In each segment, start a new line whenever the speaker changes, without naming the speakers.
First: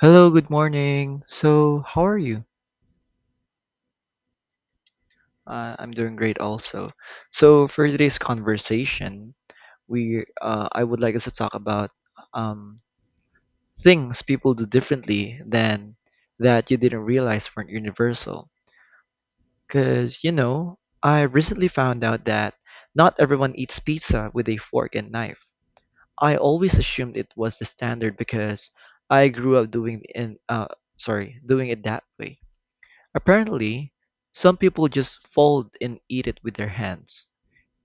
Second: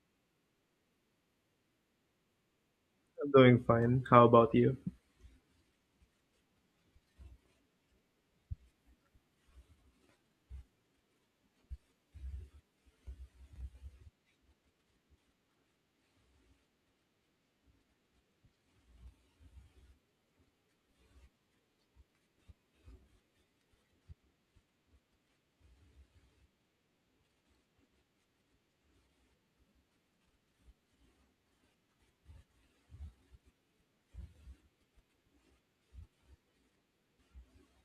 Hello, good morning. So, how are you?
I'm doing fine. How about you?
I'm doing great also. So, for today's conversation, we I would like us to talk about um, things people do differently than that you didn't realize weren't universal. Because, you know, I recently found out that not everyone eats pizza with a fork and knife. I always assumed it was the standard because I grew up doing in sorry, doing it that way. Apparently, some people just fold and eat it with their hands.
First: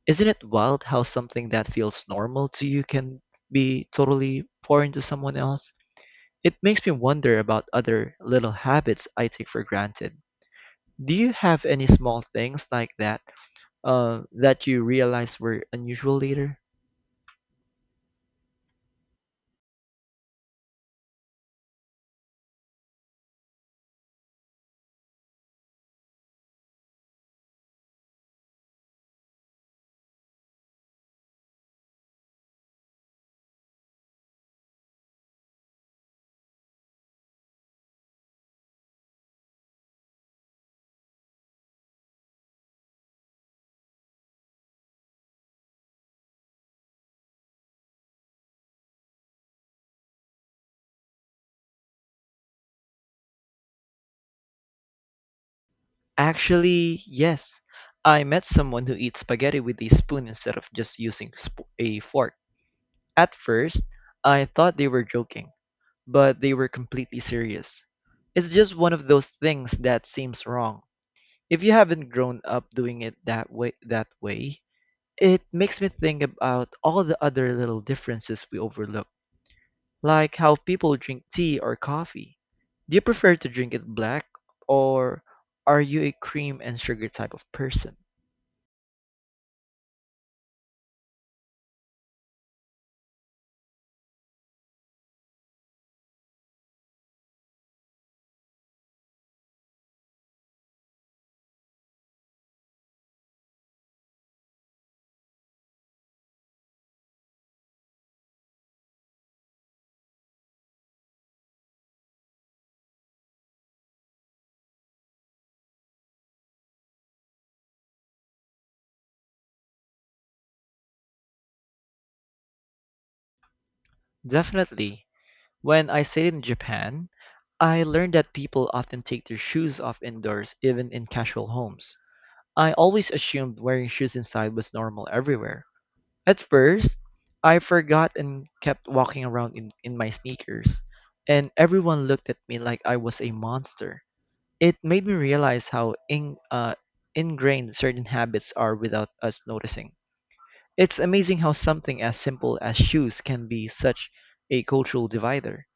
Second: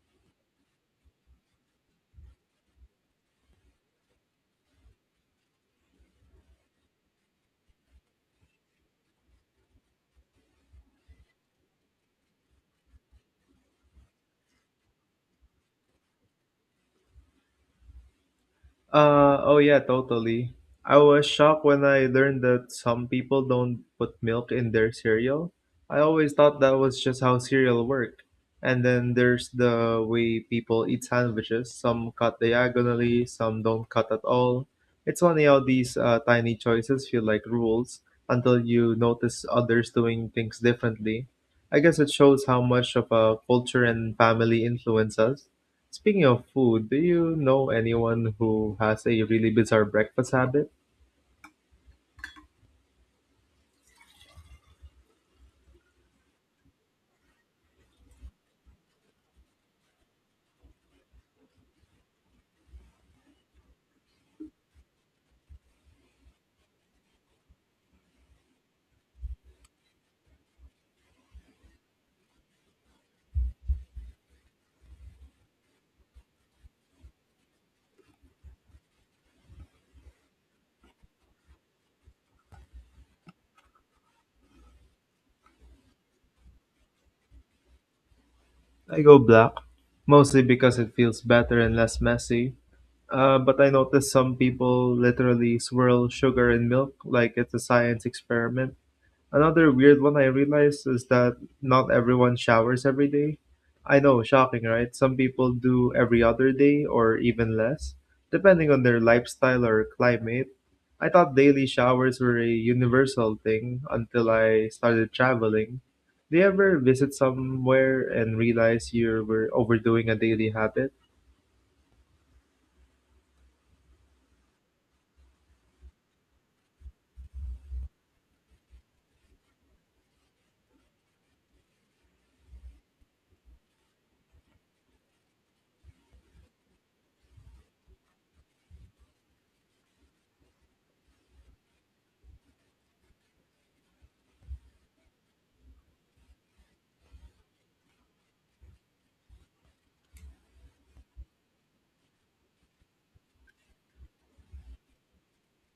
Isn't it wild how something that feels normal to you can be totally foreign to someone else? It makes me wonder about other little habits I take for granted. Do you have any small things like that that you realize were unusual later?
Oh yeah, totally. I was shocked when I learned that some people don't put milk in their cereal. I always thought that was just how cereal worked. And then there's the way people eat sandwiches. Some cut diagonally, some don't cut at all. It's funny how these tiny choices feel like rules until you notice others doing things differently. I guess it shows how much of a culture and family influence us. Speaking of food, do you know anyone who has a really bizarre breakfast habit?
Actually, yes. I met someone who eats spaghetti with a spoon instead of a fork. At first, I thought they were joking, but they were completely serious. It's just one of those things that seems wrong. If you haven't grown up doing it that way, it makes me think about all the other little differences we overlook. Like how people drink tea or coffee. Do you prefer to drink it black or are you a cream and sugar type of person?
I go black, mostly because it feels better and less messy. But I notice some people literally swirl sugar in milk like it's a science experiment. Another weird one I realized is that not everyone showers every day. I know, shocking, right? Some people do every other day or even less, depending on their lifestyle or climate. I thought daily showers were a universal thing until I started traveling. Do you ever visit somewhere and realize you were overdoing a daily habit?
Definitely. When I stayed in Japan, I learned that people often take their shoes off indoors, even in casual homes. I always assumed wearing shoes inside was normal everywhere. At first, I forgot and kept walking around in my sneakers, and everyone looked at me like I was a monster. It made me realize how ingrained certain habits are without us noticing. It's amazing how something as simple as shoes can be such a cultural divider.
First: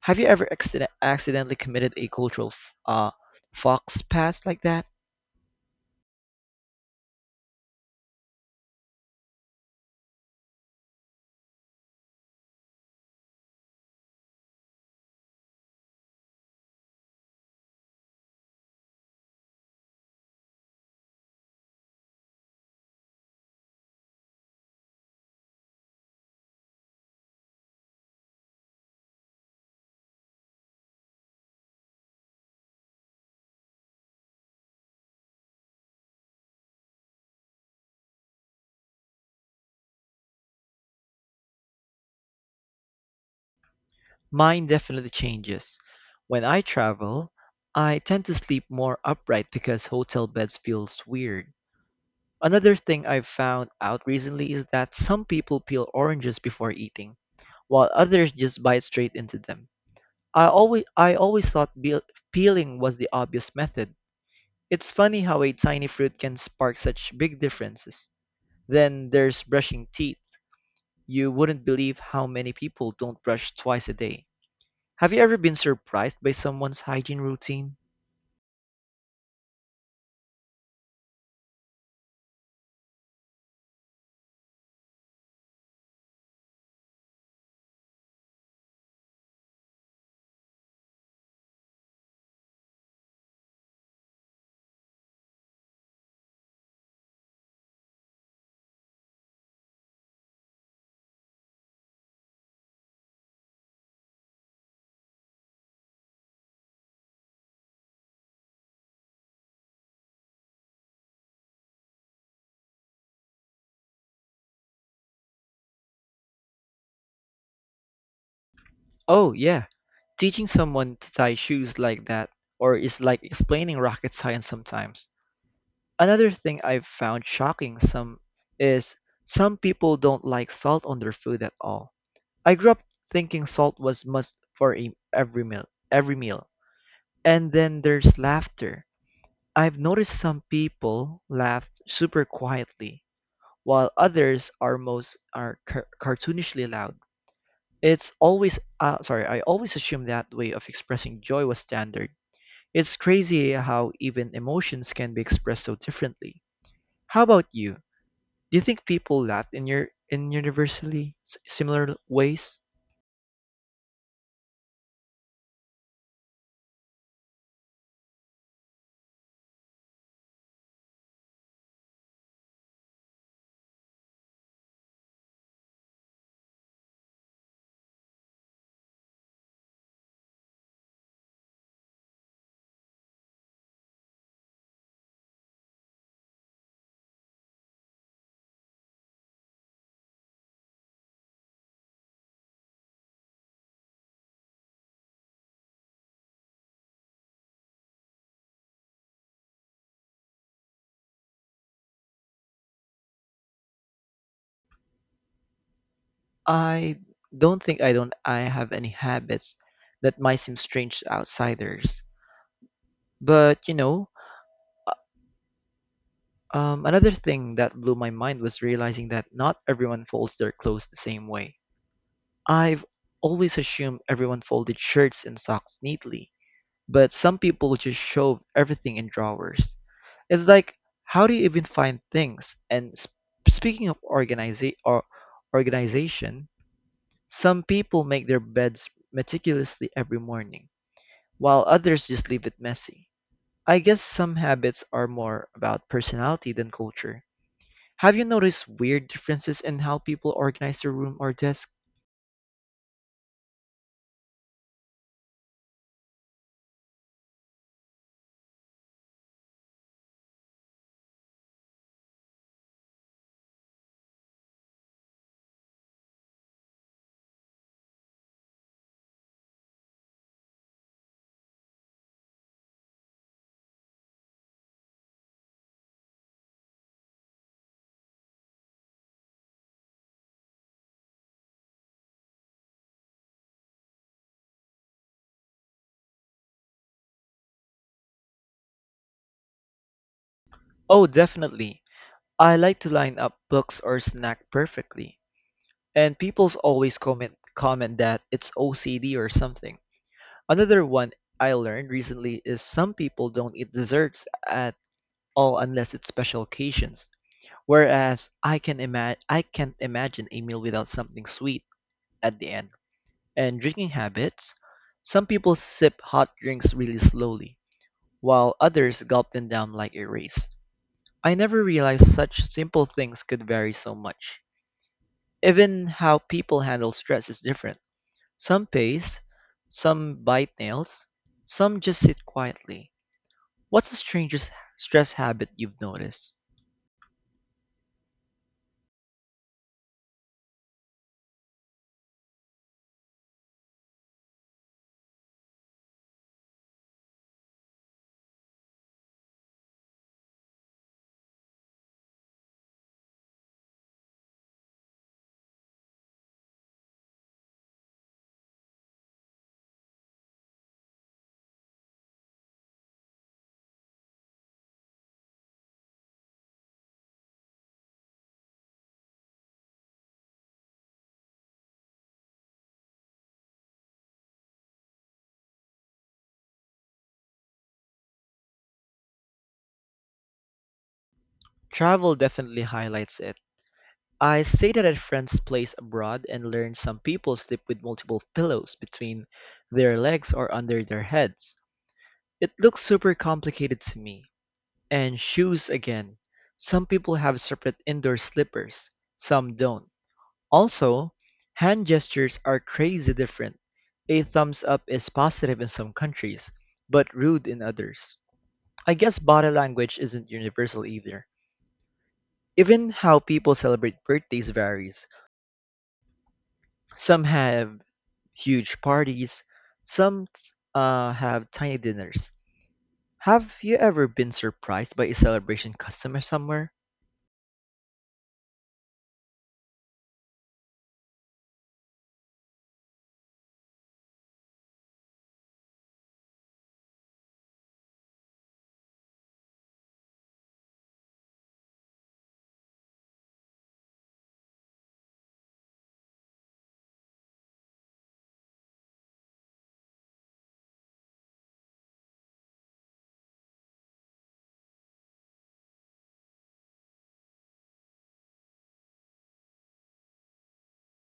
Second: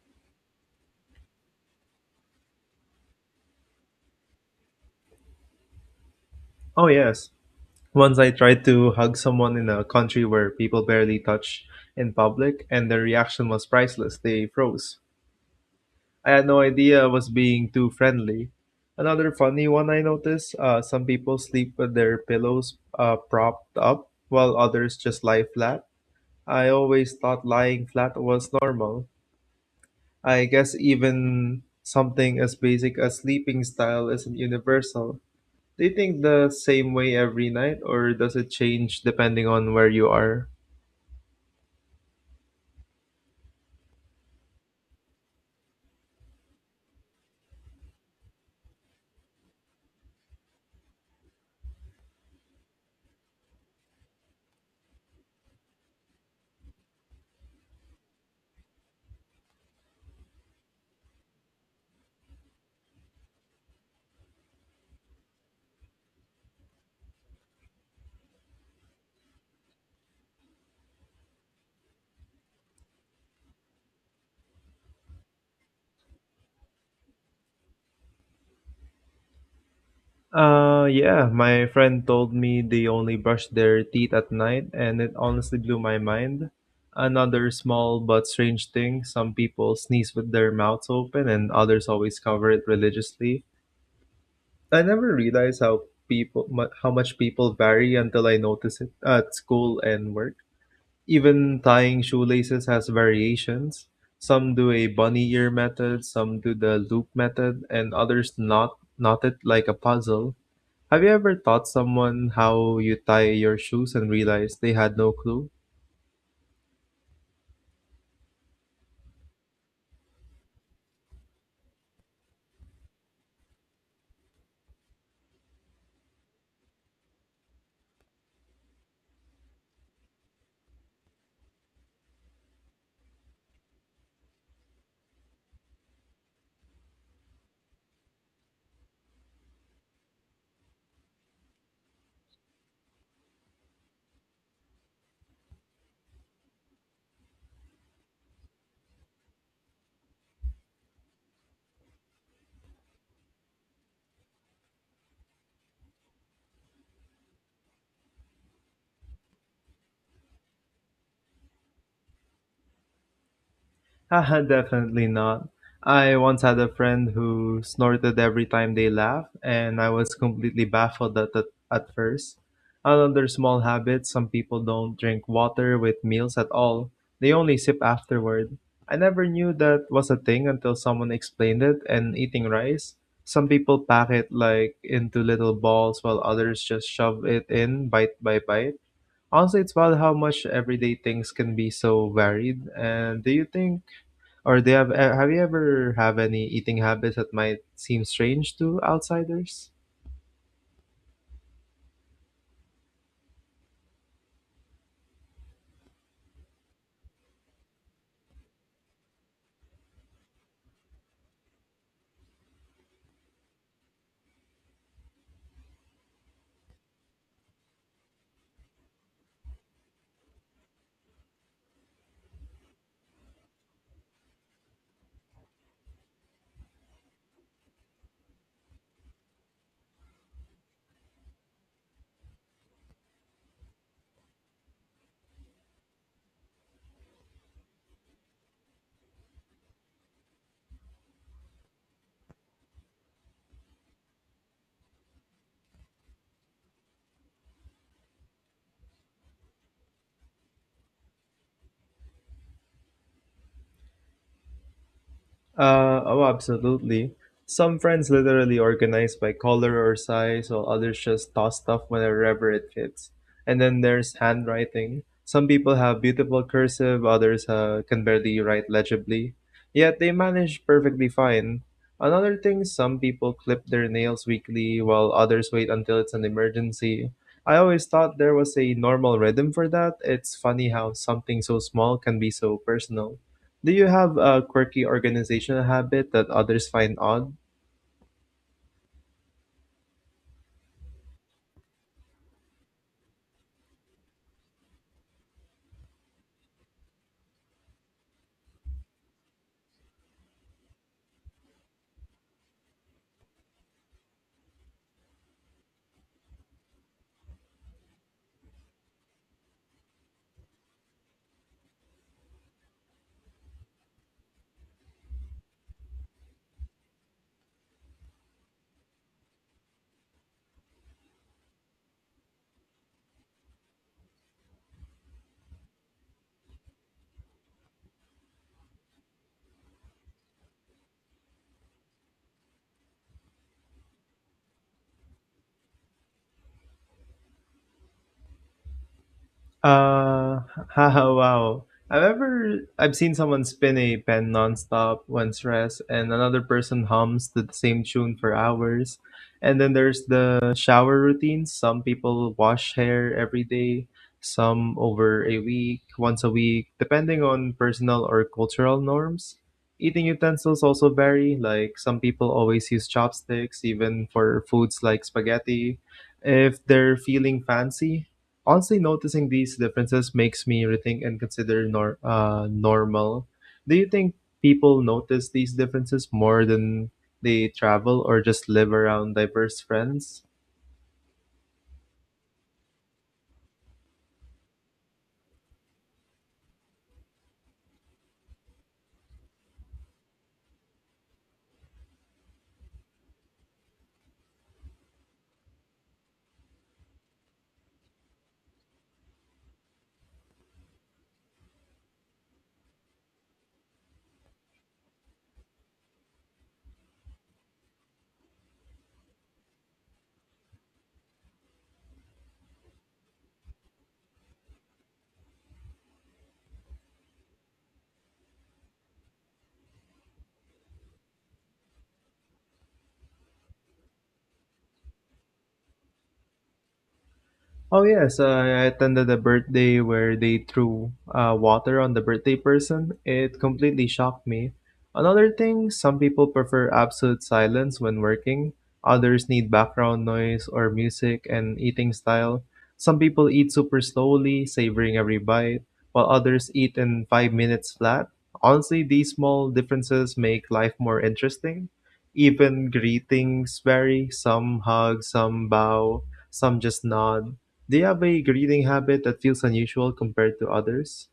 Have you ever accidentally committed a cultural fox pass like that?
Oh, yes. Once I tried to hug someone in a country where people barely touch in public, and their reaction was priceless. They froze. I had no idea I was being too friendly. Another funny one I noticed, some people sleep with their pillows propped up, while others just lie flat. I always thought lying flat was normal. I guess even something as basic as sleeping style isn't universal. Do you think the same way every night, or does it change depending on where you are?
Mine definitely changes. When I travel, I tend to sleep more upright because hotel beds feels weird. Another thing I've found out recently is that some people peel oranges before eating, while others just bite straight into them. I always thought peeling was the obvious method. It's funny how a tiny fruit can spark such big differences. Then there's brushing teeth. You wouldn't believe how many people don't brush twice a day. Have you ever been surprised by someone's hygiene routine?
Yeah, my friend told me they only brush their teeth at night, and it honestly blew my mind. Another small but strange thing, some people sneeze with their mouths open, and others always cover it religiously. I never realized how how much people vary until I notice it at school and work. Even tying shoelaces has variations. Some do a bunny ear method, some do the loop method, and others knot it like a puzzle. Have you ever taught someone how you tie your shoes and realized they had no clue?
Oh, yeah. Teaching someone to tie shoes like that or is like explaining rocket science sometimes. Another thing I've found shocking some is some people don't like salt on their food at all. I grew up thinking salt was must every meal, every meal. And then there's laughter. I've noticed some people laugh super quietly, while others are cartoonishly loud. I always assumed that way of expressing joy was standard. It's crazy how even emotions can be expressed so differently. How about you? Do you think people laugh in your in universally similar ways?
Haha, definitely not. I once had a friend who snorted every time they laughed, and I was completely baffled at first. Another small habit, some people don't drink water with meals at all, they only sip afterward. I never knew that was a thing until someone explained it, and eating rice. Some people pack it like into little balls while others just shove it in bite by bite. Honestly, it's about how much everyday things can be so varied. And do you think, or Do you have, have you ever have any eating habits that might seem strange to outsiders?
I I don't I have any habits that might seem strange to outsiders. But you know, another thing that blew my mind was realizing that not everyone folds their clothes the same way. I've always assumed everyone folded shirts and socks neatly, but some people just shove everything in drawers. It's like, how do you even find things? And speaking of organiza- or organization, some people make their beds meticulously every morning, while others just leave it messy. I guess some habits are more about personality than culture. Have you noticed weird differences in how people organize their room or desk?
Oh, Absolutely. Some friends literally organize by color or size, while others just toss stuff wherever it fits. And then there's handwriting. Some people have beautiful cursive, others can barely write legibly, yet they manage perfectly fine. Another thing, some people clip their nails weekly, while others wait until it's an emergency. I always thought there was a normal rhythm for that. It's funny how something so small can be so personal. Do you have a quirky organizational habit that others find odd?
Oh, definitely. I like to line up books or snack perfectly, and people's always comment that it's OCD or something. Another one I learned recently is some people don't eat desserts at all unless it's special occasions. Whereas I can't imagine a meal without something sweet at the end. And drinking habits, some people sip hot drinks really slowly, while others gulp them down like a race. I never realized such simple things could vary so much. Even how people handle stress is different. Some pace, some bite nails, some just sit quietly. What's the strangest stress habit you've noticed?
Uh, Haha, wow. I've seen someone spin a pen nonstop when stressed, and another person hums to the same tune for hours. And then there's the shower routines. Some people wash hair every day, some once a week, depending on personal or cultural norms. Eating utensils also vary, like some people always use chopsticks, even for foods like spaghetti, if they're feeling fancy. Honestly, noticing these differences makes me rethink and consider normal. Do you think people notice these differences more than they travel or just live around diverse friends?
Travel definitely highlights it. I stayed at a friend's place abroad and learned some people sleep with multiple pillows between their legs or under their heads. It looks super complicated to me. And shoes again. Some people have separate indoor slippers, some don't. Also, hand gestures are crazy different. A thumbs up is positive in some countries, but rude in others. I guess body language isn't universal either. Even how people celebrate birthdays varies. Some have huge parties, some have tiny dinners. Have you ever been surprised by a celebration custom somewhere?
Oh yes, I attended a birthday where they threw water on the birthday person. It completely shocked me. Another thing, some people prefer absolute silence when working. Others need background noise or music, and eating style. Some people eat super slowly, savoring every bite, while others eat in 5 minutes flat. Honestly, these small differences make life more interesting. Even greetings vary. Some hug, some bow, some just nod. Do you have a reading habit that feels unusual compared to others?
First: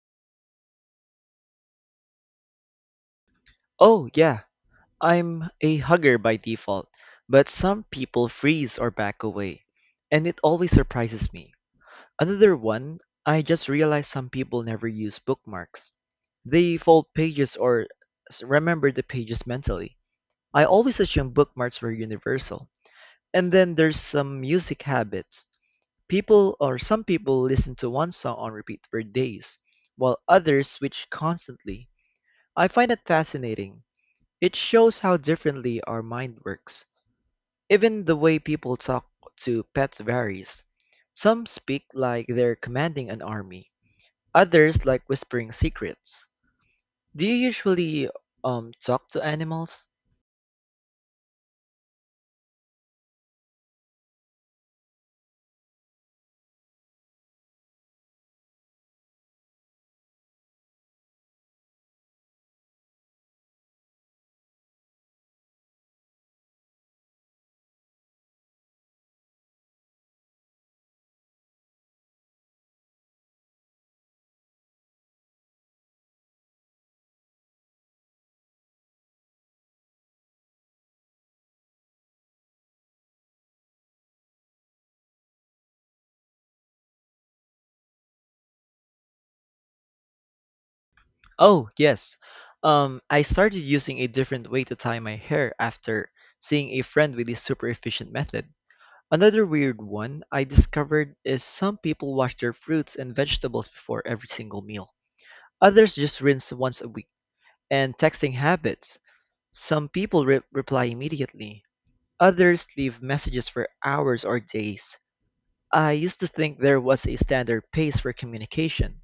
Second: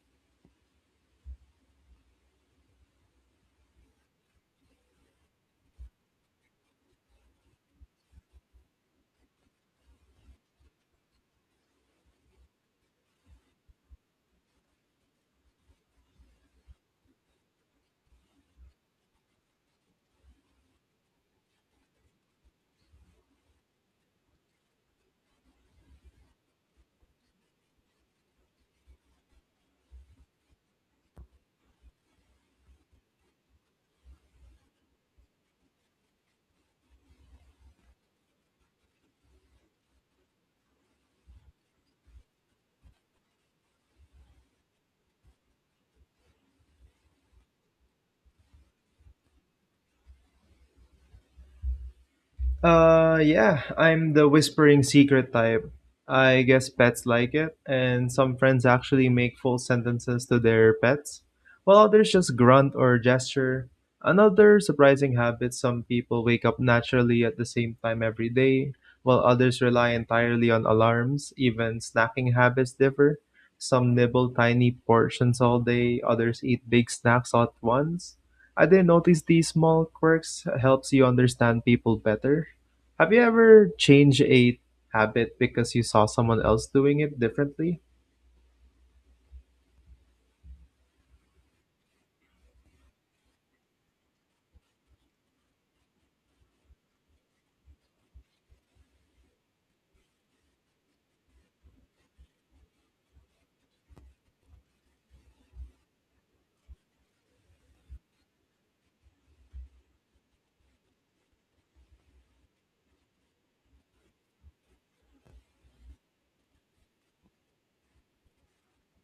Oh, yeah, I'm a hugger by default, but some people freeze or back away, and it always surprises me. Another one, I just realized some people never use bookmarks. They fold pages or remember the pages mentally. I always assumed bookmarks were universal. And then there's some music habits. People or some people listen to one song on repeat for days, while others switch constantly. I find it fascinating. It shows how differently our mind works. Even the way people talk to pets varies. Some speak like they're commanding an army, others like whispering secrets. Do you usually talk to animals?
Yeah, I'm the whispering secret type. I guess pets like it, and some friends actually make full sentences to their pets, while others just grunt or gesture. Another surprising habit, some people wake up naturally at the same time every day, while others rely entirely on alarms. Even snacking habits differ. Some nibble tiny portions all day, others eat big snacks at once. I didn't notice these small quirks helps you understand people better. Have you ever changed a habit because you saw someone else doing it differently?
Oh, yes. I started using a different way to tie my hair after seeing a friend with a super efficient method. Another weird one I discovered is some people wash their fruits and vegetables before every single meal. Others just rinse once a week. And texting habits. Some people reply immediately, others leave messages for hours or days. I used to think there was a standard pace for communication,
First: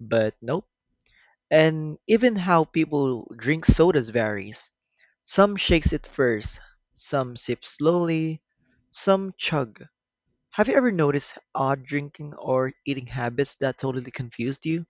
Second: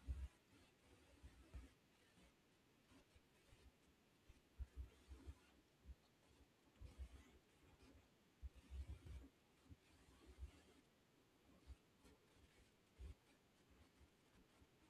but nope. And even how people drink sodas varies. Some shakes it first, some sip slowly, some chug. Have you ever noticed odd drinking or eating habits that totally confused you?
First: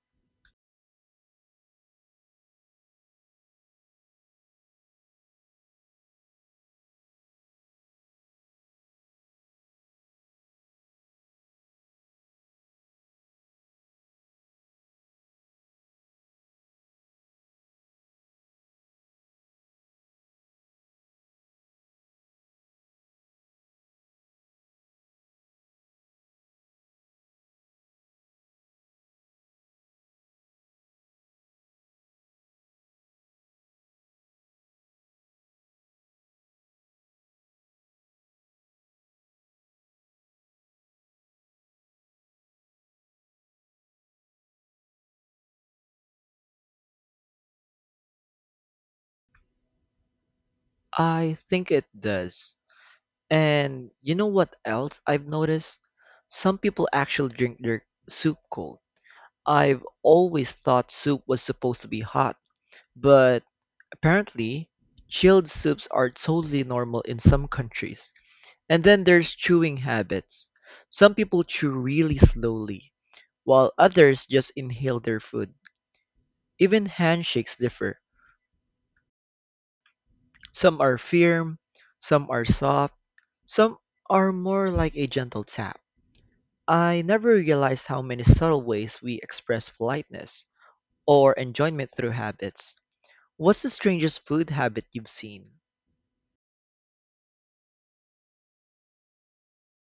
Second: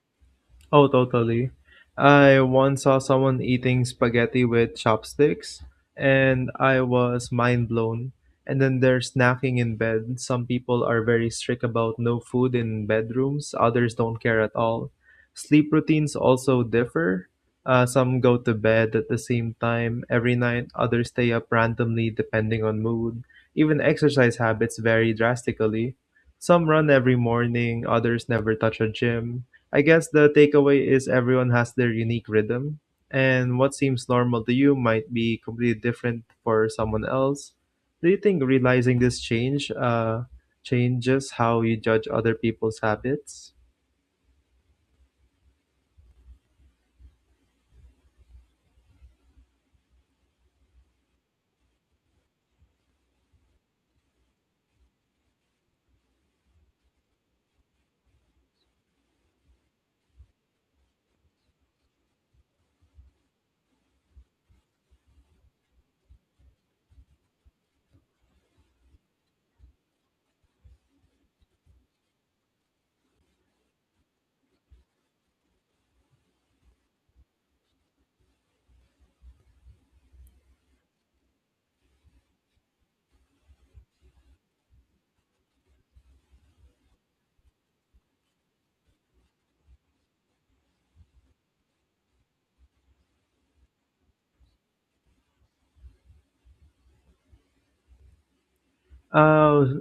Oh, totally. I once saw someone eating spaghetti with chopsticks, and I was mind blown. And then there's snacking in bed. Some people are very strict about no food in bedrooms, others don't care at all. Sleep routines also differ. Some go to bed at the same time every night, others stay up randomly depending on mood. Even exercise habits vary drastically. Some run every morning, others never touch a gym. I guess the takeaway is everyone has their unique rhythm, and what seems normal to you might be completely different for someone else. Do you think realizing this change changes how you judge other people's habits?
I think it does. And you know what else I've noticed? Some people actually drink their soup cold. I've always thought soup was supposed to be hot, but apparently, chilled soups are totally normal in some countries. And then there's chewing habits. Some people chew really slowly, while others just inhale their food. Even handshakes differ. Some are firm, some are soft, some are more like a gentle tap. I never realized how many subtle ways we express politeness or enjoyment through habits. What's the strangest food habit you've seen?
Uh,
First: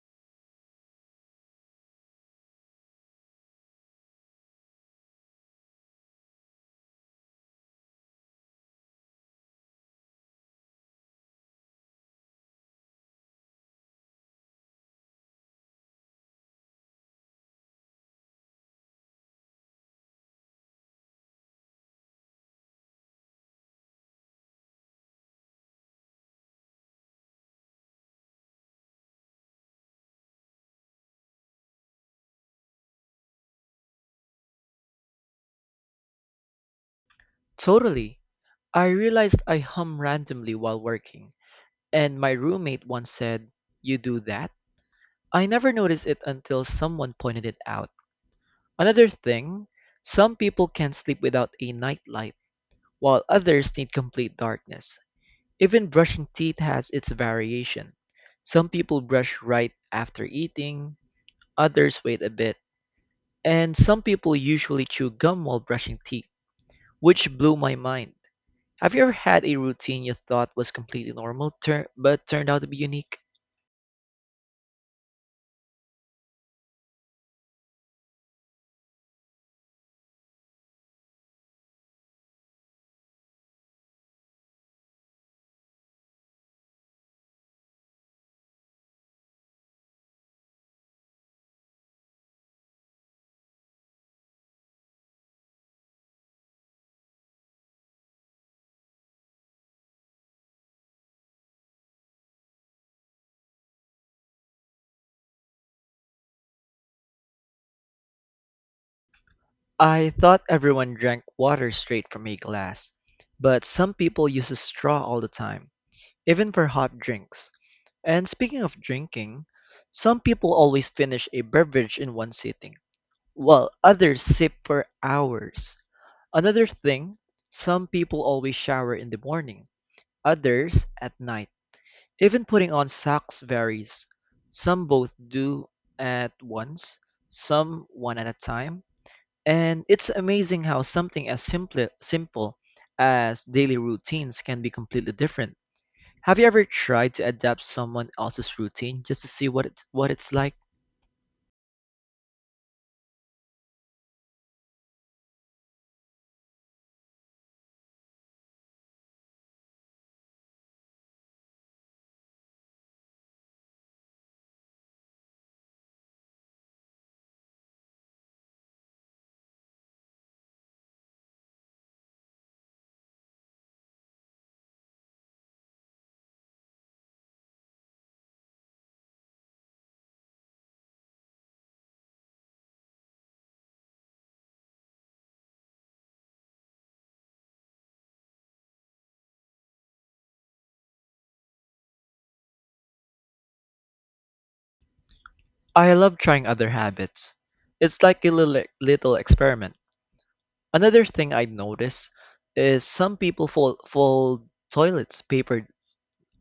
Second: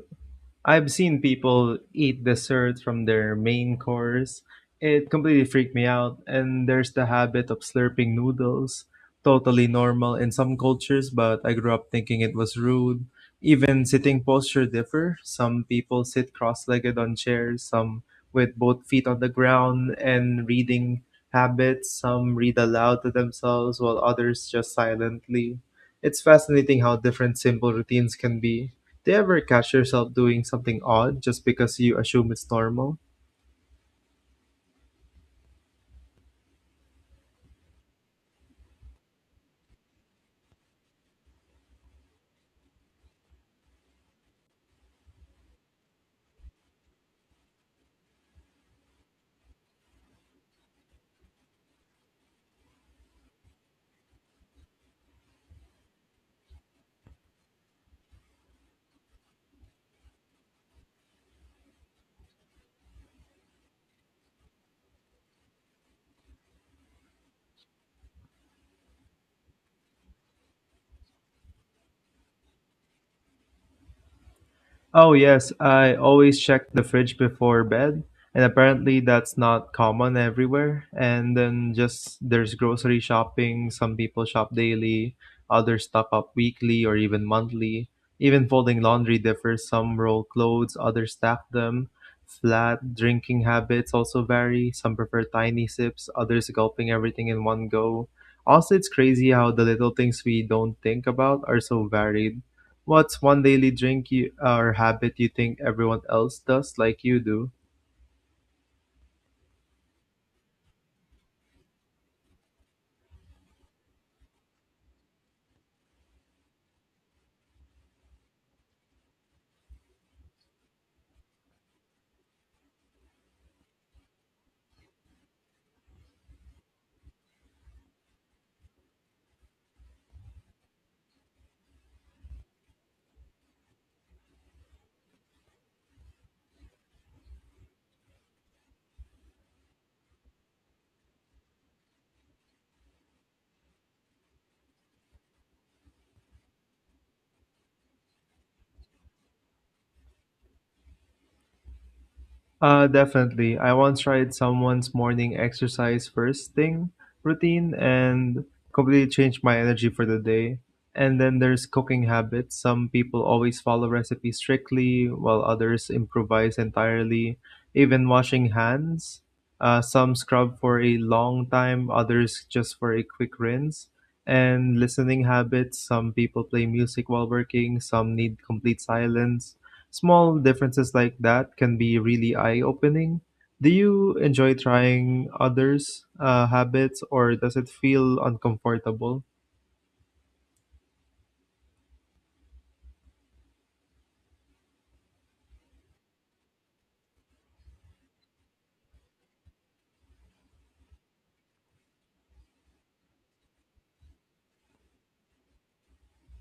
I've seen people eat dessert from their main course. It completely freaked me out. And there's the habit of slurping noodles, totally normal in some cultures, but I grew up thinking it was rude. Even sitting posture differ. Some people sit cross-legged on chairs, some with both feet on the ground, and reading habits. Some read aloud to themselves, while others just silently. It's fascinating how different simple routines can be. Do you ever catch yourself doing something odd just because you assume it's normal?
Totally. I realized I hum randomly while working, and my roommate once said, "You do that?" I never noticed it until someone pointed it out. Another thing, some people can't sleep without a nightlight, while others need complete darkness. Even brushing teeth has its variation. Some people brush right after eating, others wait a bit, and some people usually chew gum while brushing teeth, which blew my mind. Have you ever had a routine you thought was completely normal but turned out to be unique?
Oh, yes, I always check the fridge before bed, and apparently that's not common everywhere. And then just there's grocery shopping, some people shop daily, others stock up weekly or even monthly. Even folding laundry differs. Some roll clothes, others stack them. Flat drinking habits also vary. Some prefer tiny sips, others gulping everything in one go. Also, it's crazy how the little things we don't think about are so varied. What's one daily drink you, or habit you think everyone else does like you do?
I thought everyone drank water straight from a glass, but some people use a straw all the time, even for hot drinks. And speaking of drinking, some people always finish a beverage in one sitting, while others sip for hours. Another thing, some people always shower in the morning, others at night. Even putting on socks varies. Some both do at once, some one at a time. And it's amazing how something as simple as daily routines can be completely different. Have you ever tried to adapt someone else's routine just to see what it's like?
Definitely. I once tried someone's morning exercise first thing routine and completely changed my energy for the day. And then there's cooking habits. Some people always follow recipes strictly, while others improvise entirely. Even washing hands. Some scrub for a long time, others just for a quick rinse. And listening habits. Some people play music while working, some need complete silence. Small differences like that can be really eye opening. Do you enjoy trying others' habits, or does it feel uncomfortable?
I love trying other habits. It's like a little experiment. Another thing I notice is some people fold toilets paper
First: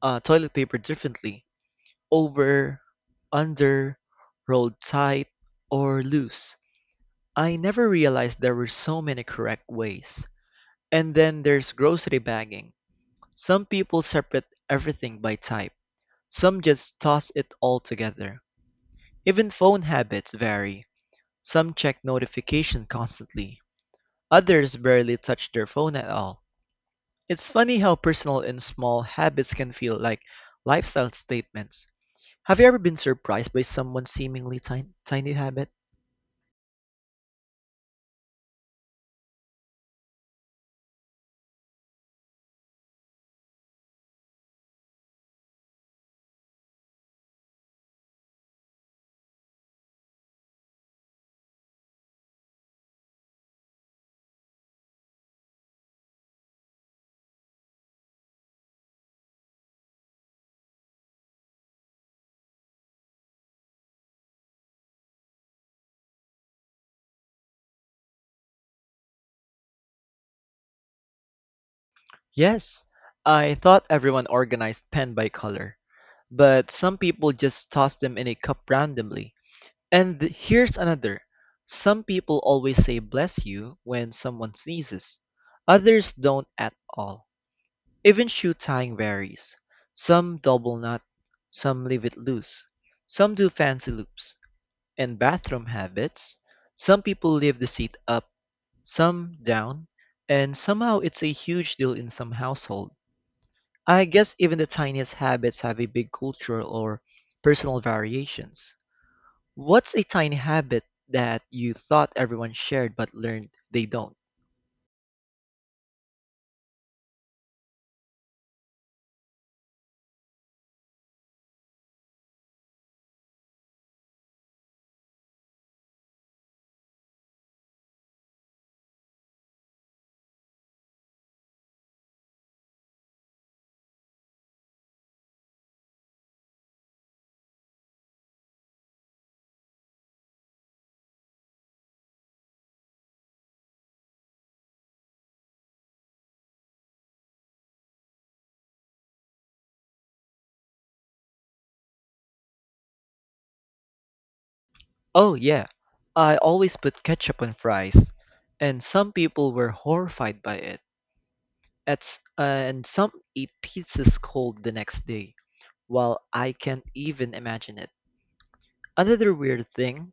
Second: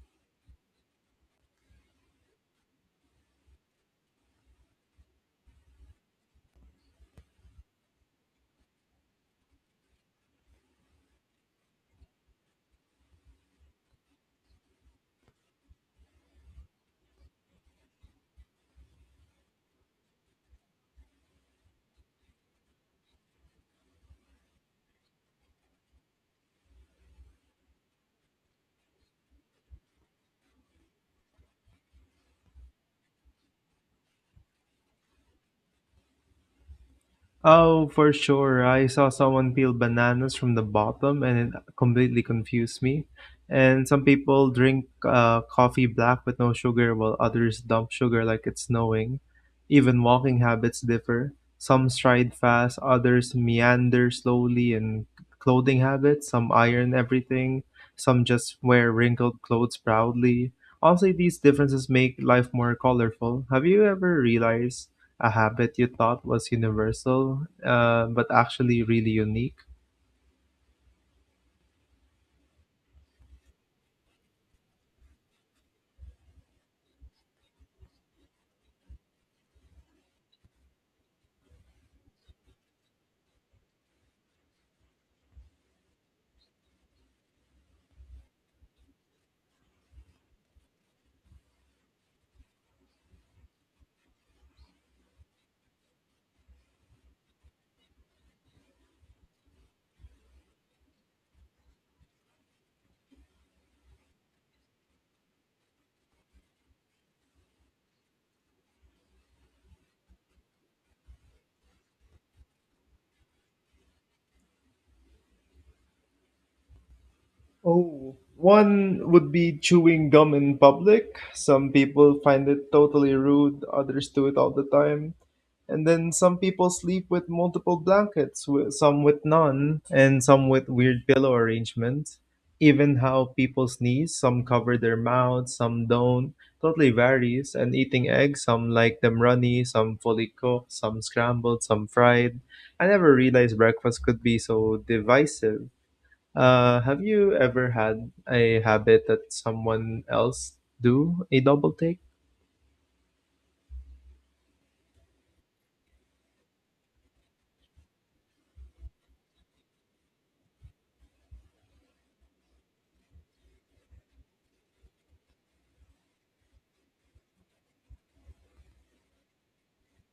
uh, toilet paper differently, over, under, rolled tight, or loose. I never realized there were so many correct ways. And then there's grocery bagging. Some people separate everything by type, some just toss it all together. Even phone habits vary. Some check notification constantly, others barely touch their phone at all. It's funny how personal and small habits can feel like lifestyle statements. Have you ever been surprised by someone's seemingly tiny habit?
Oh, for sure. I saw someone peel bananas from the bottom and it completely confused me. And some people drink coffee black with no sugar, while others dump sugar like it's snowing. Even walking habits differ. Some stride fast, others meander slowly, and clothing habits, some iron everything, some just wear wrinkled clothes proudly. Honestly, these differences make life more colorful. Have you ever realized a habit you thought was universal, but actually really unique?
Yes, I thought everyone organized pen by color, but some people just toss them in a cup randomly. And here's another. Some people always say bless you when someone sneezes. Others don't at all. Even shoe tying varies. Some double knot, some leave it loose. Some do fancy loops. And bathroom habits. Some people leave the seat up, some down, and somehow it's a huge deal in some household. I guess even the tiniest habits have a big cultural or personal variations. What's a tiny habit that you thought everyone shared but learned they don't?
Oh, one would be chewing gum in public. Some people find it totally rude, others do it all the time. And then some people sleep with multiple blankets, some with none, and some with weird pillow arrangements. Even how people sneeze, some cover their mouths, some don't. Totally varies. And eating eggs, some like them runny, some fully cooked, some scrambled, some fried. I never realized breakfast could be so divisive. Have you ever had a habit that someone else do a double take?
Oh yeah, I always put ketchup on fries, and some people were horrified by it. It's, uh, and some eat pizzas cold the next day, while I can't even imagine it. Another weird thing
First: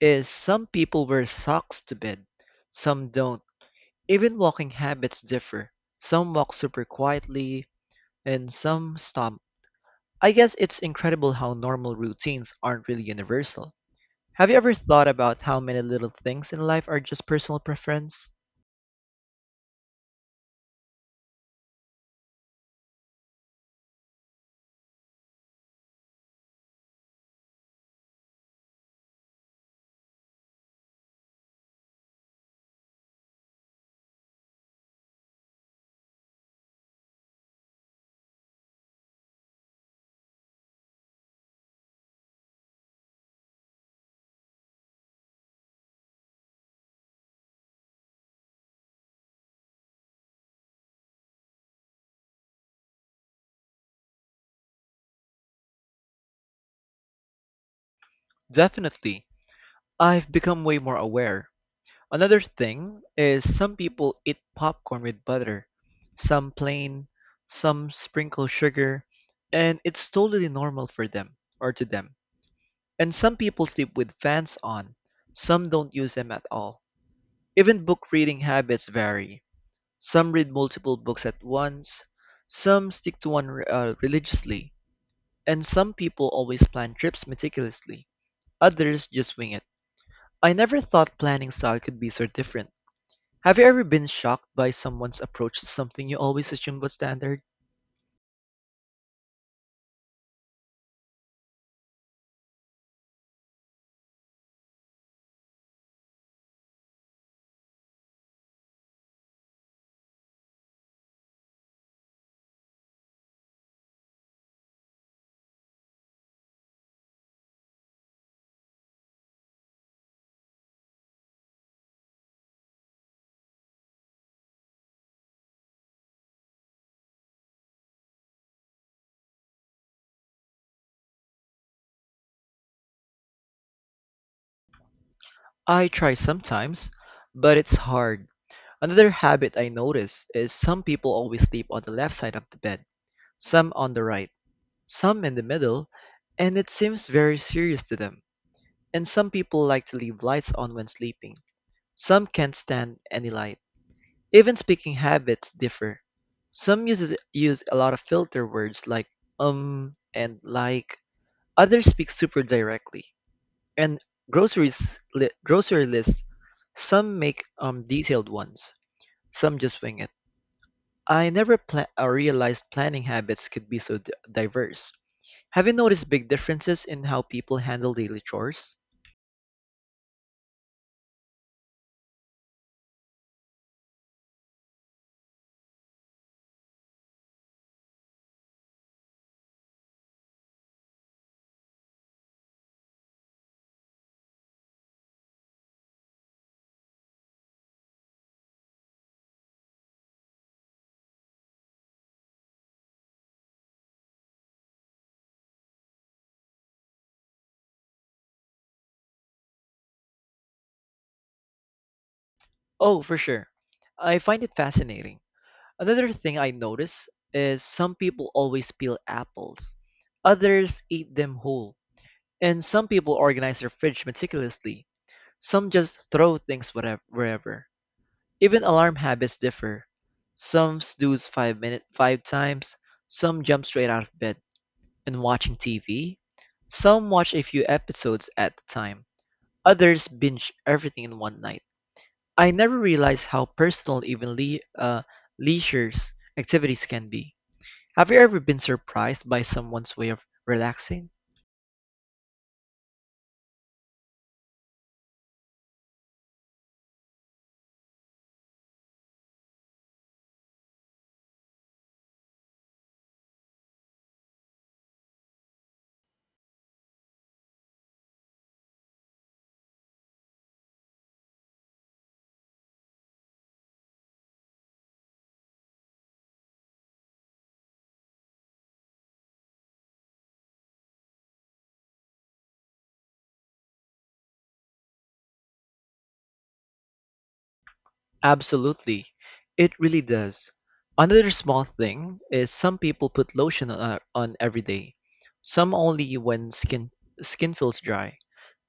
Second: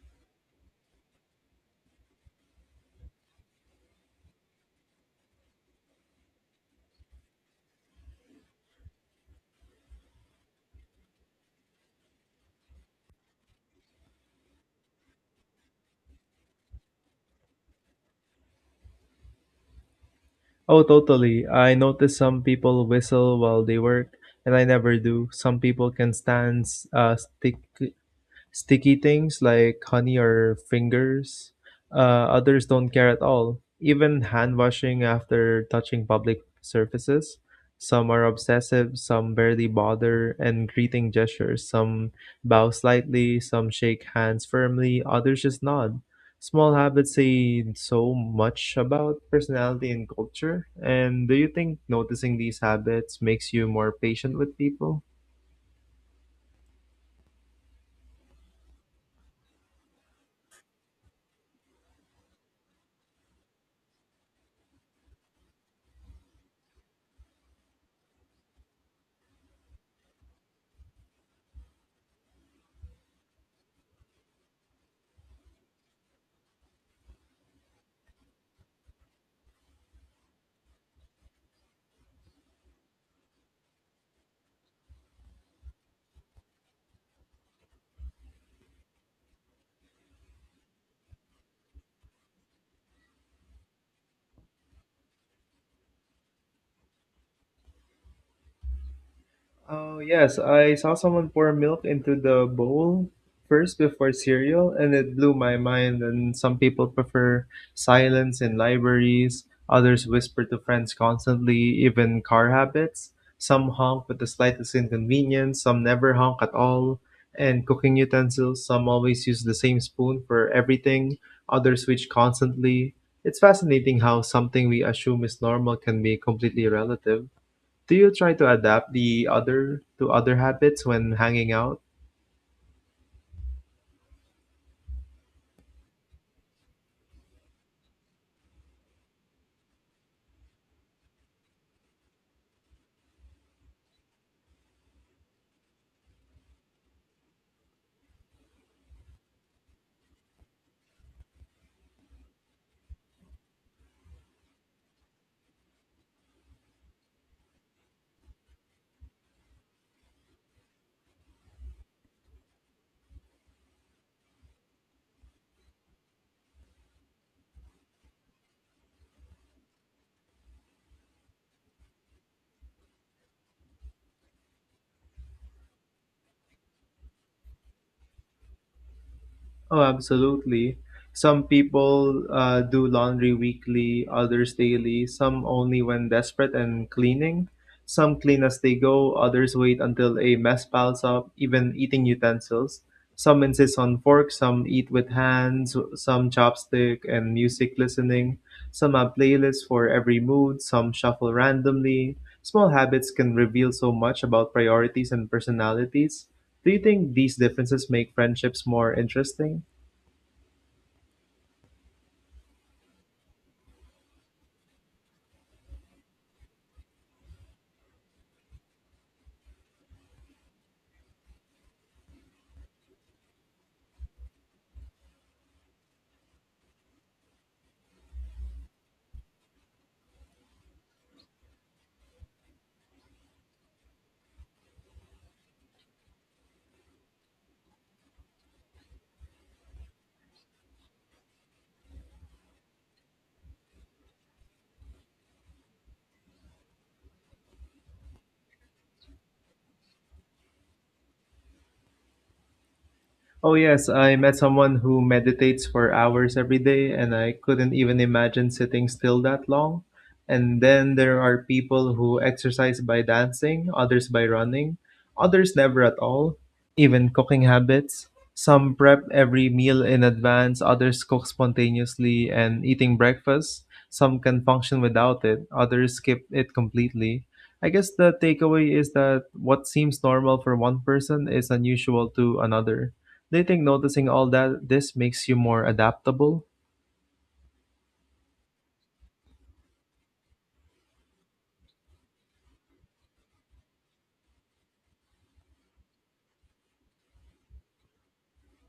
is some people wear socks to bed, some don't. Even walking habits differ. Some walk super quietly, and some stomp. I guess it's incredible how normal routines aren't really universal. Have you ever thought about how many little things in life are just personal preference?
Oh, totally. I notice some people whistle while they work, and I never do. Some people can stand stick sticky things like honey or fingers. Others don't care at all. Even hand washing after touching public surfaces. Some are obsessive, some barely bother, and greeting gestures. Some bow slightly, some shake hands firmly, others just nod. Small habits say so much about personality and culture. And do you think noticing these habits makes you more patient with people?
Definitely. I've become way more aware. Another thing is some people eat popcorn with butter, some plain, some sprinkle sugar, and it's totally normal for them or to them. And some people sleep with fans on, some don't use them at all. Even book reading habits vary. Some read multiple books at once, some stick to one religiously, and some people always plan trips meticulously, others just wing it. I never thought planning style could be so different. Have you ever been shocked by someone's approach to something you always assumed was standard?
Oh, yes, I saw someone pour milk into the bowl first before cereal, and it blew my mind. And some people prefer silence in libraries, others whisper to friends constantly, even car habits. Some honk with the slightest inconvenience, some never honk at all. And cooking utensils, some always use the same spoon for everything, others switch constantly. It's fascinating how something we assume is normal can be completely relative. Do you try to adapt the other to other habits when hanging out?
I try sometimes, but it's hard. Another habit I notice is some people always sleep on the left side of the bed, some on the right, some in the middle, and it seems very serious to them. And some people like to leave lights on when sleeping. Some can't stand any light. Even speaking habits differ. Some use a lot of filter words like and like. Others speak super directly. And grocery lists. Some make detailed ones. Some just wing it. I never realized planning habits could be so diverse. Have you noticed big differences in how people handle daily chores?
Oh, absolutely. Some people do laundry weekly, others daily, some only when desperate and cleaning. Some clean as they go, others wait until a mess piles up, even eating utensils. Some insist on forks, some eat with hands, some chopstick and music listening. Some have playlists for every mood, some shuffle randomly. Small habits can reveal so much about priorities and personalities. Do you think these differences make friendships more interesting?
Oh, for sure. I find it fascinating. Another thing I notice is some people always peel apples, others eat them whole, and some people organize their fridge meticulously. Some just throw things whatever, wherever. Even alarm habits differ. Some snooze 5 minute five times, some jump straight out of bed and watching TV. Some watch a few episodes at a time. Others binge everything in one night. I never realized how personal even leisure's activities can be. Have you ever been surprised by someone's way of relaxing?
Oh, yes, I met someone who meditates for hours every day, and I couldn't even imagine sitting still that long. And then there are people who exercise by dancing, others by running, others never at all, even cooking habits. Some prep every meal in advance, others cook spontaneously and eating breakfast. Some can function without it, others skip it completely. I guess the takeaway is that what seems normal for one person is unusual to another. Do you think noticing all that this makes you more adaptable?
Absolutely. It really does. Another small thing is some people put lotion on every day. Some only when skin feels dry.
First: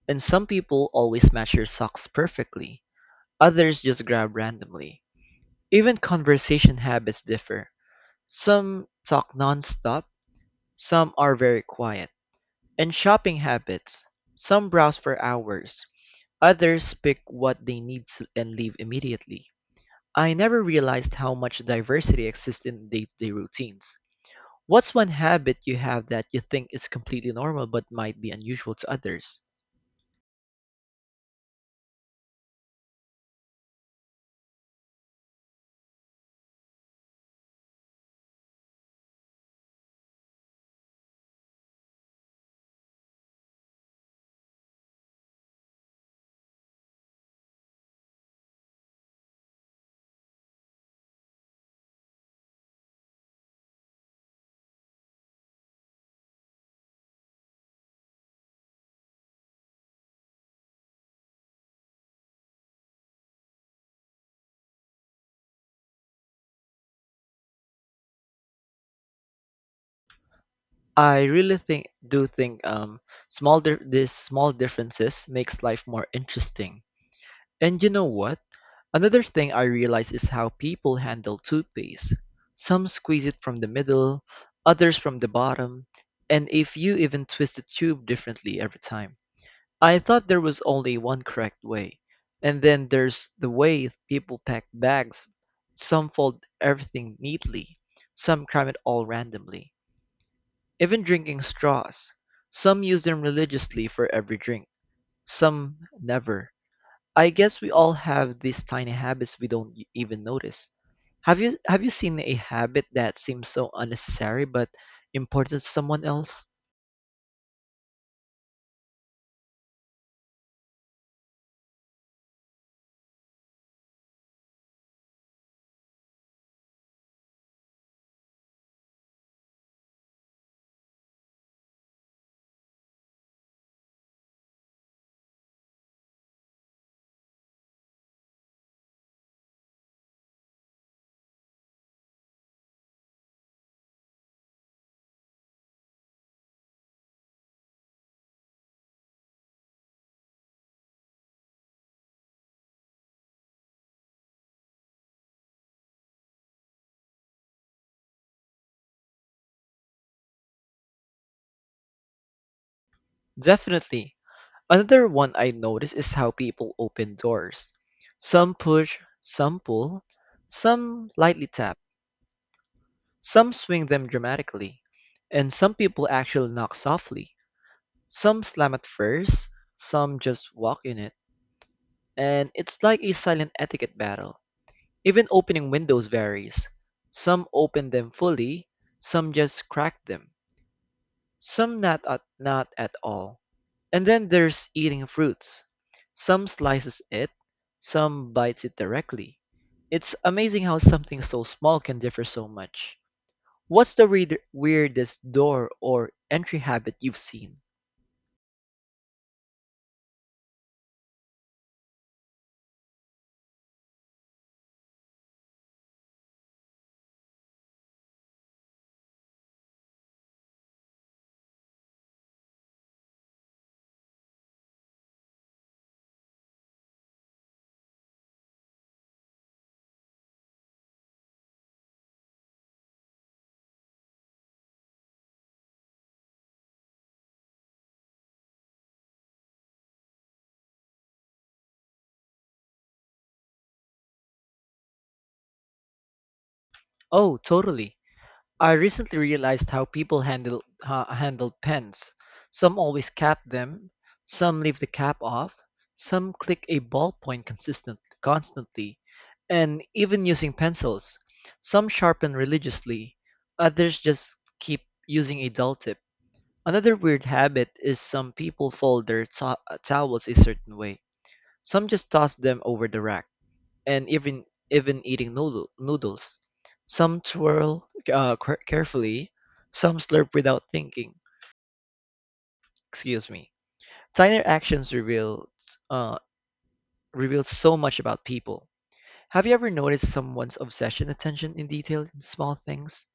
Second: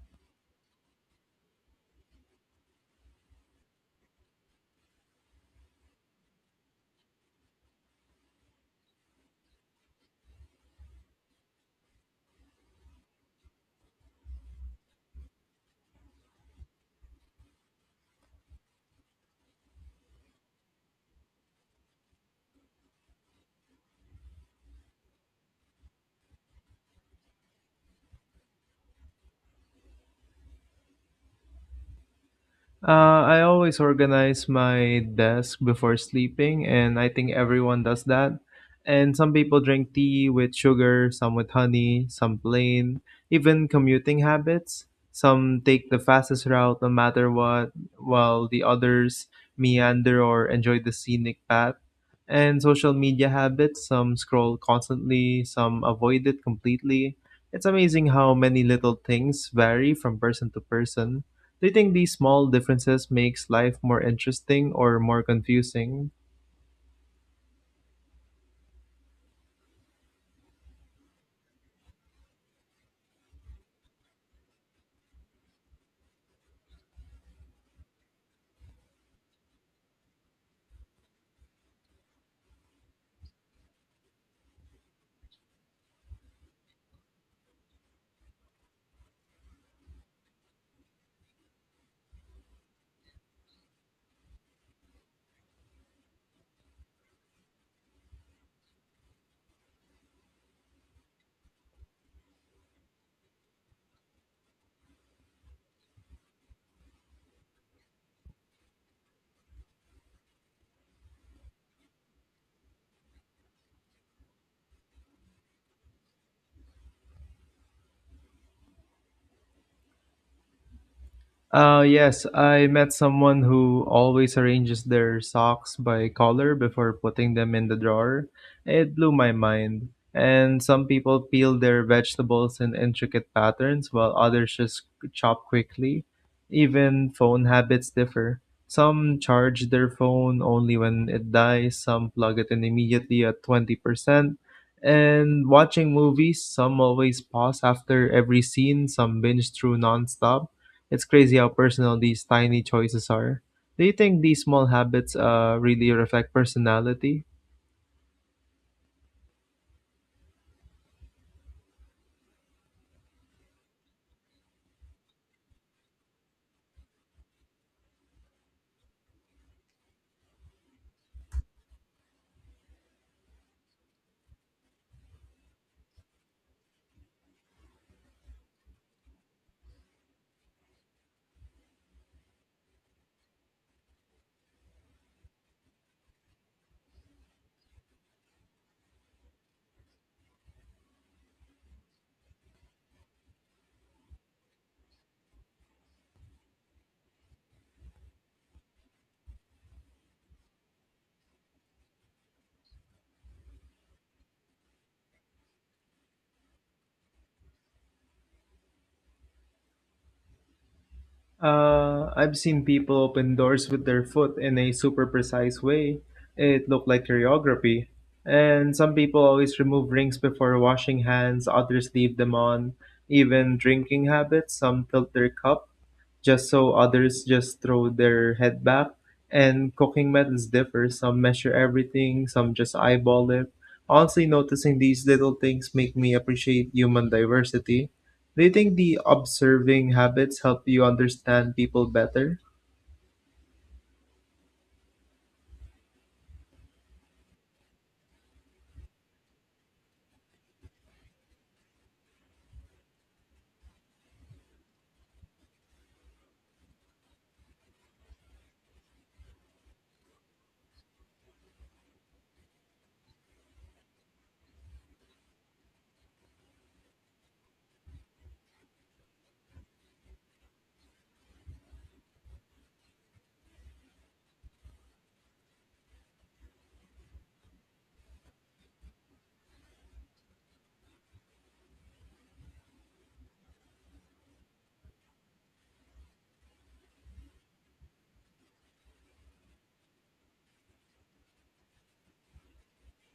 And some people always match their socks perfectly. Others just grab randomly. Even conversation habits differ. Some talk nonstop, some are very quiet. And shopping habits. Some browse for hours. Others pick what they and leave immediately. I never realized how much diversity exists in day-to-day routines. What's one habit you have that you think is completely normal but might be unusual to others?
I always organize my desk before sleeping, and I think everyone does that. And some people drink tea with sugar, some with honey, some plain, even commuting habits. Some take the fastest route no matter what, while the others meander or enjoy the scenic path. And social media habits, some scroll constantly, some avoid it completely. It's amazing how many little things vary from person to person. Do you think these small differences makes life more interesting or more confusing?
I really think do think small di- these small differences makes life more interesting. And you know what? Another thing I realize is how people handle toothpaste. Some squeeze it from the middle, others from the bottom, and if you even twist the tube differently every time. I thought there was only one correct way. And then there's the way people pack bags. Some fold everything neatly, some cram it all randomly. Even drinking straws. Some use them religiously for every drink, some never. I guess we all have these tiny habits we don't even notice. Have you seen a habit that seems so unnecessary but important to someone else?
Yes, I met someone who always arranges their socks by color before putting them in the drawer. It blew my mind. And some people peel their vegetables in intricate patterns while others just chop quickly. Even phone habits differ. Some charge their phone only when it dies, some plug it in immediately at 20%. And watching movies, some always pause after every scene, some binge through nonstop. It's crazy how personal these tiny choices are. Do you think these small habits really reflect personality?
Definitely. Another one I notice is how people open doors. Some push, some pull, some lightly tap, some swing them dramatically, and some people actually knock softly. Some slam at first, some just walk in it, and it's like a silent etiquette battle. Even opening windows varies; some open them fully, some just crack them, some not at all. And then there's eating fruits. Some slices it, some bites it directly. It's amazing how something so small can differ so much. What's the weirdest door or entry habit you've seen?
I've seen people open doors with their foot in a super precise way. It looked like choreography. And some people always remove rings before washing hands, others leave them on. Even drinking habits, some tilt their cup just so, others just throw their head back. And cooking methods differ. Some measure everything, some just eyeball it. Honestly, noticing these little things make me appreciate human diversity. Do you think the observing habits help you understand people better?
Oh, totally. I recently realized how people handle pens. Some always cap them, some leave the cap off, some click a ballpoint consistent constantly, and even using pencils. Some sharpen religiously, others just keep using a dull tip. Another weird habit is some people fold their towels a certain way. Some just toss them over the rack and even eating noodles. Some twirl carefully, some slurp without thinking. Excuse me. Tiny actions uh, reveal so much about people. Have you ever noticed someone's obsession attention in detail in small things?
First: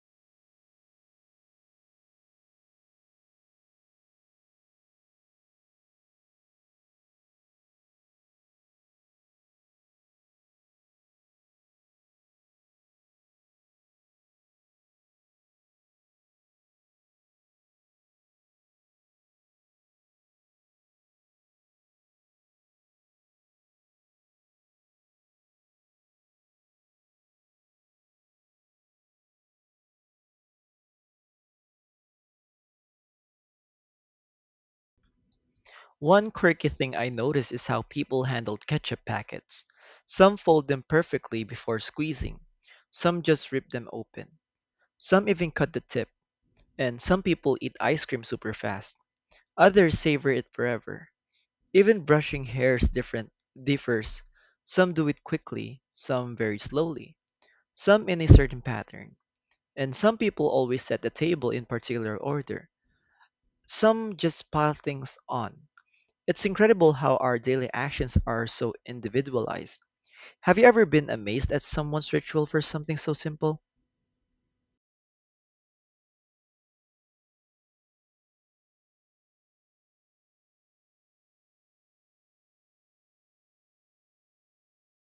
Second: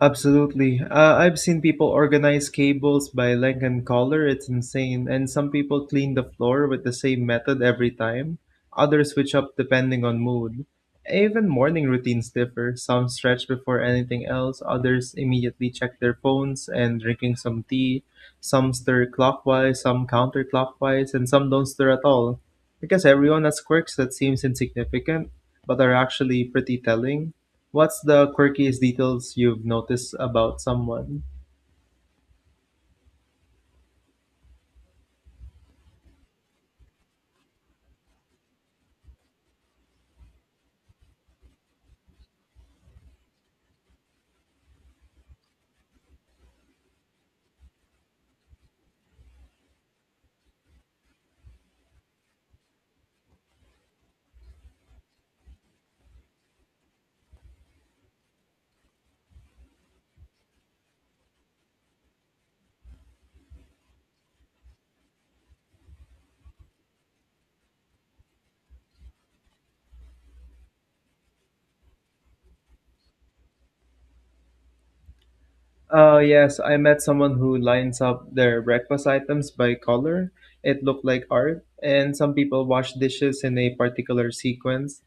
Absolutely. I've seen people organize cables by length and color. It's insane. And some people clean the floor with the same method every time. Others switch up depending on mood. Even morning routines differ. Some stretch before anything else. Others immediately check their phones and drinking some tea. Some stir clockwise, some counterclockwise, and some don't stir at all. Because everyone has quirks that seems insignificant, but are actually pretty telling. What's the quirkiest details you've noticed about someone?
One quirky thing I noticed is how people handled ketchup packets. Some fold them perfectly before squeezing. Some just rip them open. Some even cut the tip. And some people eat ice cream super fast. Others savor it forever. Even brushing hairs different differs. Some do it quickly, some very slowly, some in a certain pattern, and some people always set the table in particular order. Some just pile things on. It's incredible how our daily actions are so individualized. Have you ever been amazed at someone's ritual for something so simple?
Yes, I met someone who lines up their breakfast items by color. It looked like art, and some people wash dishes in a particular sequence.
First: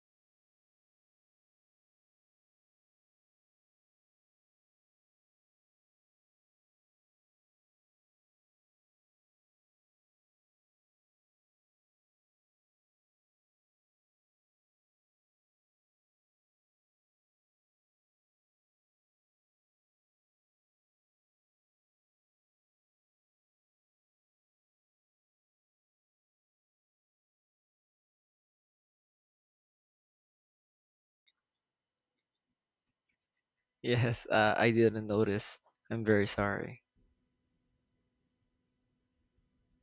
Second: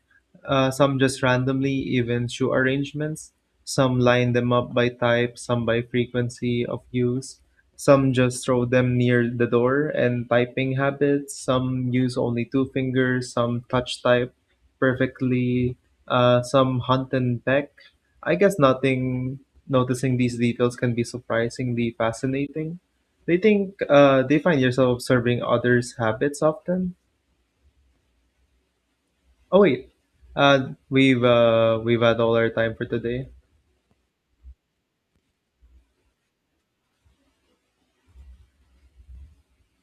Some just randomly, even shoe arrangements. Some line them up by type, some by frequency of use. Some just throw them near the door and typing habits. Some use only two fingers, some touch type perfectly, some hunt and peck. I guess nothing. Noticing these details can be surprisingly fascinating. They think they find yourself observing others' habits often. Oh wait, we've had all our time for today.
Yes, I didn't notice. I'm very sorry.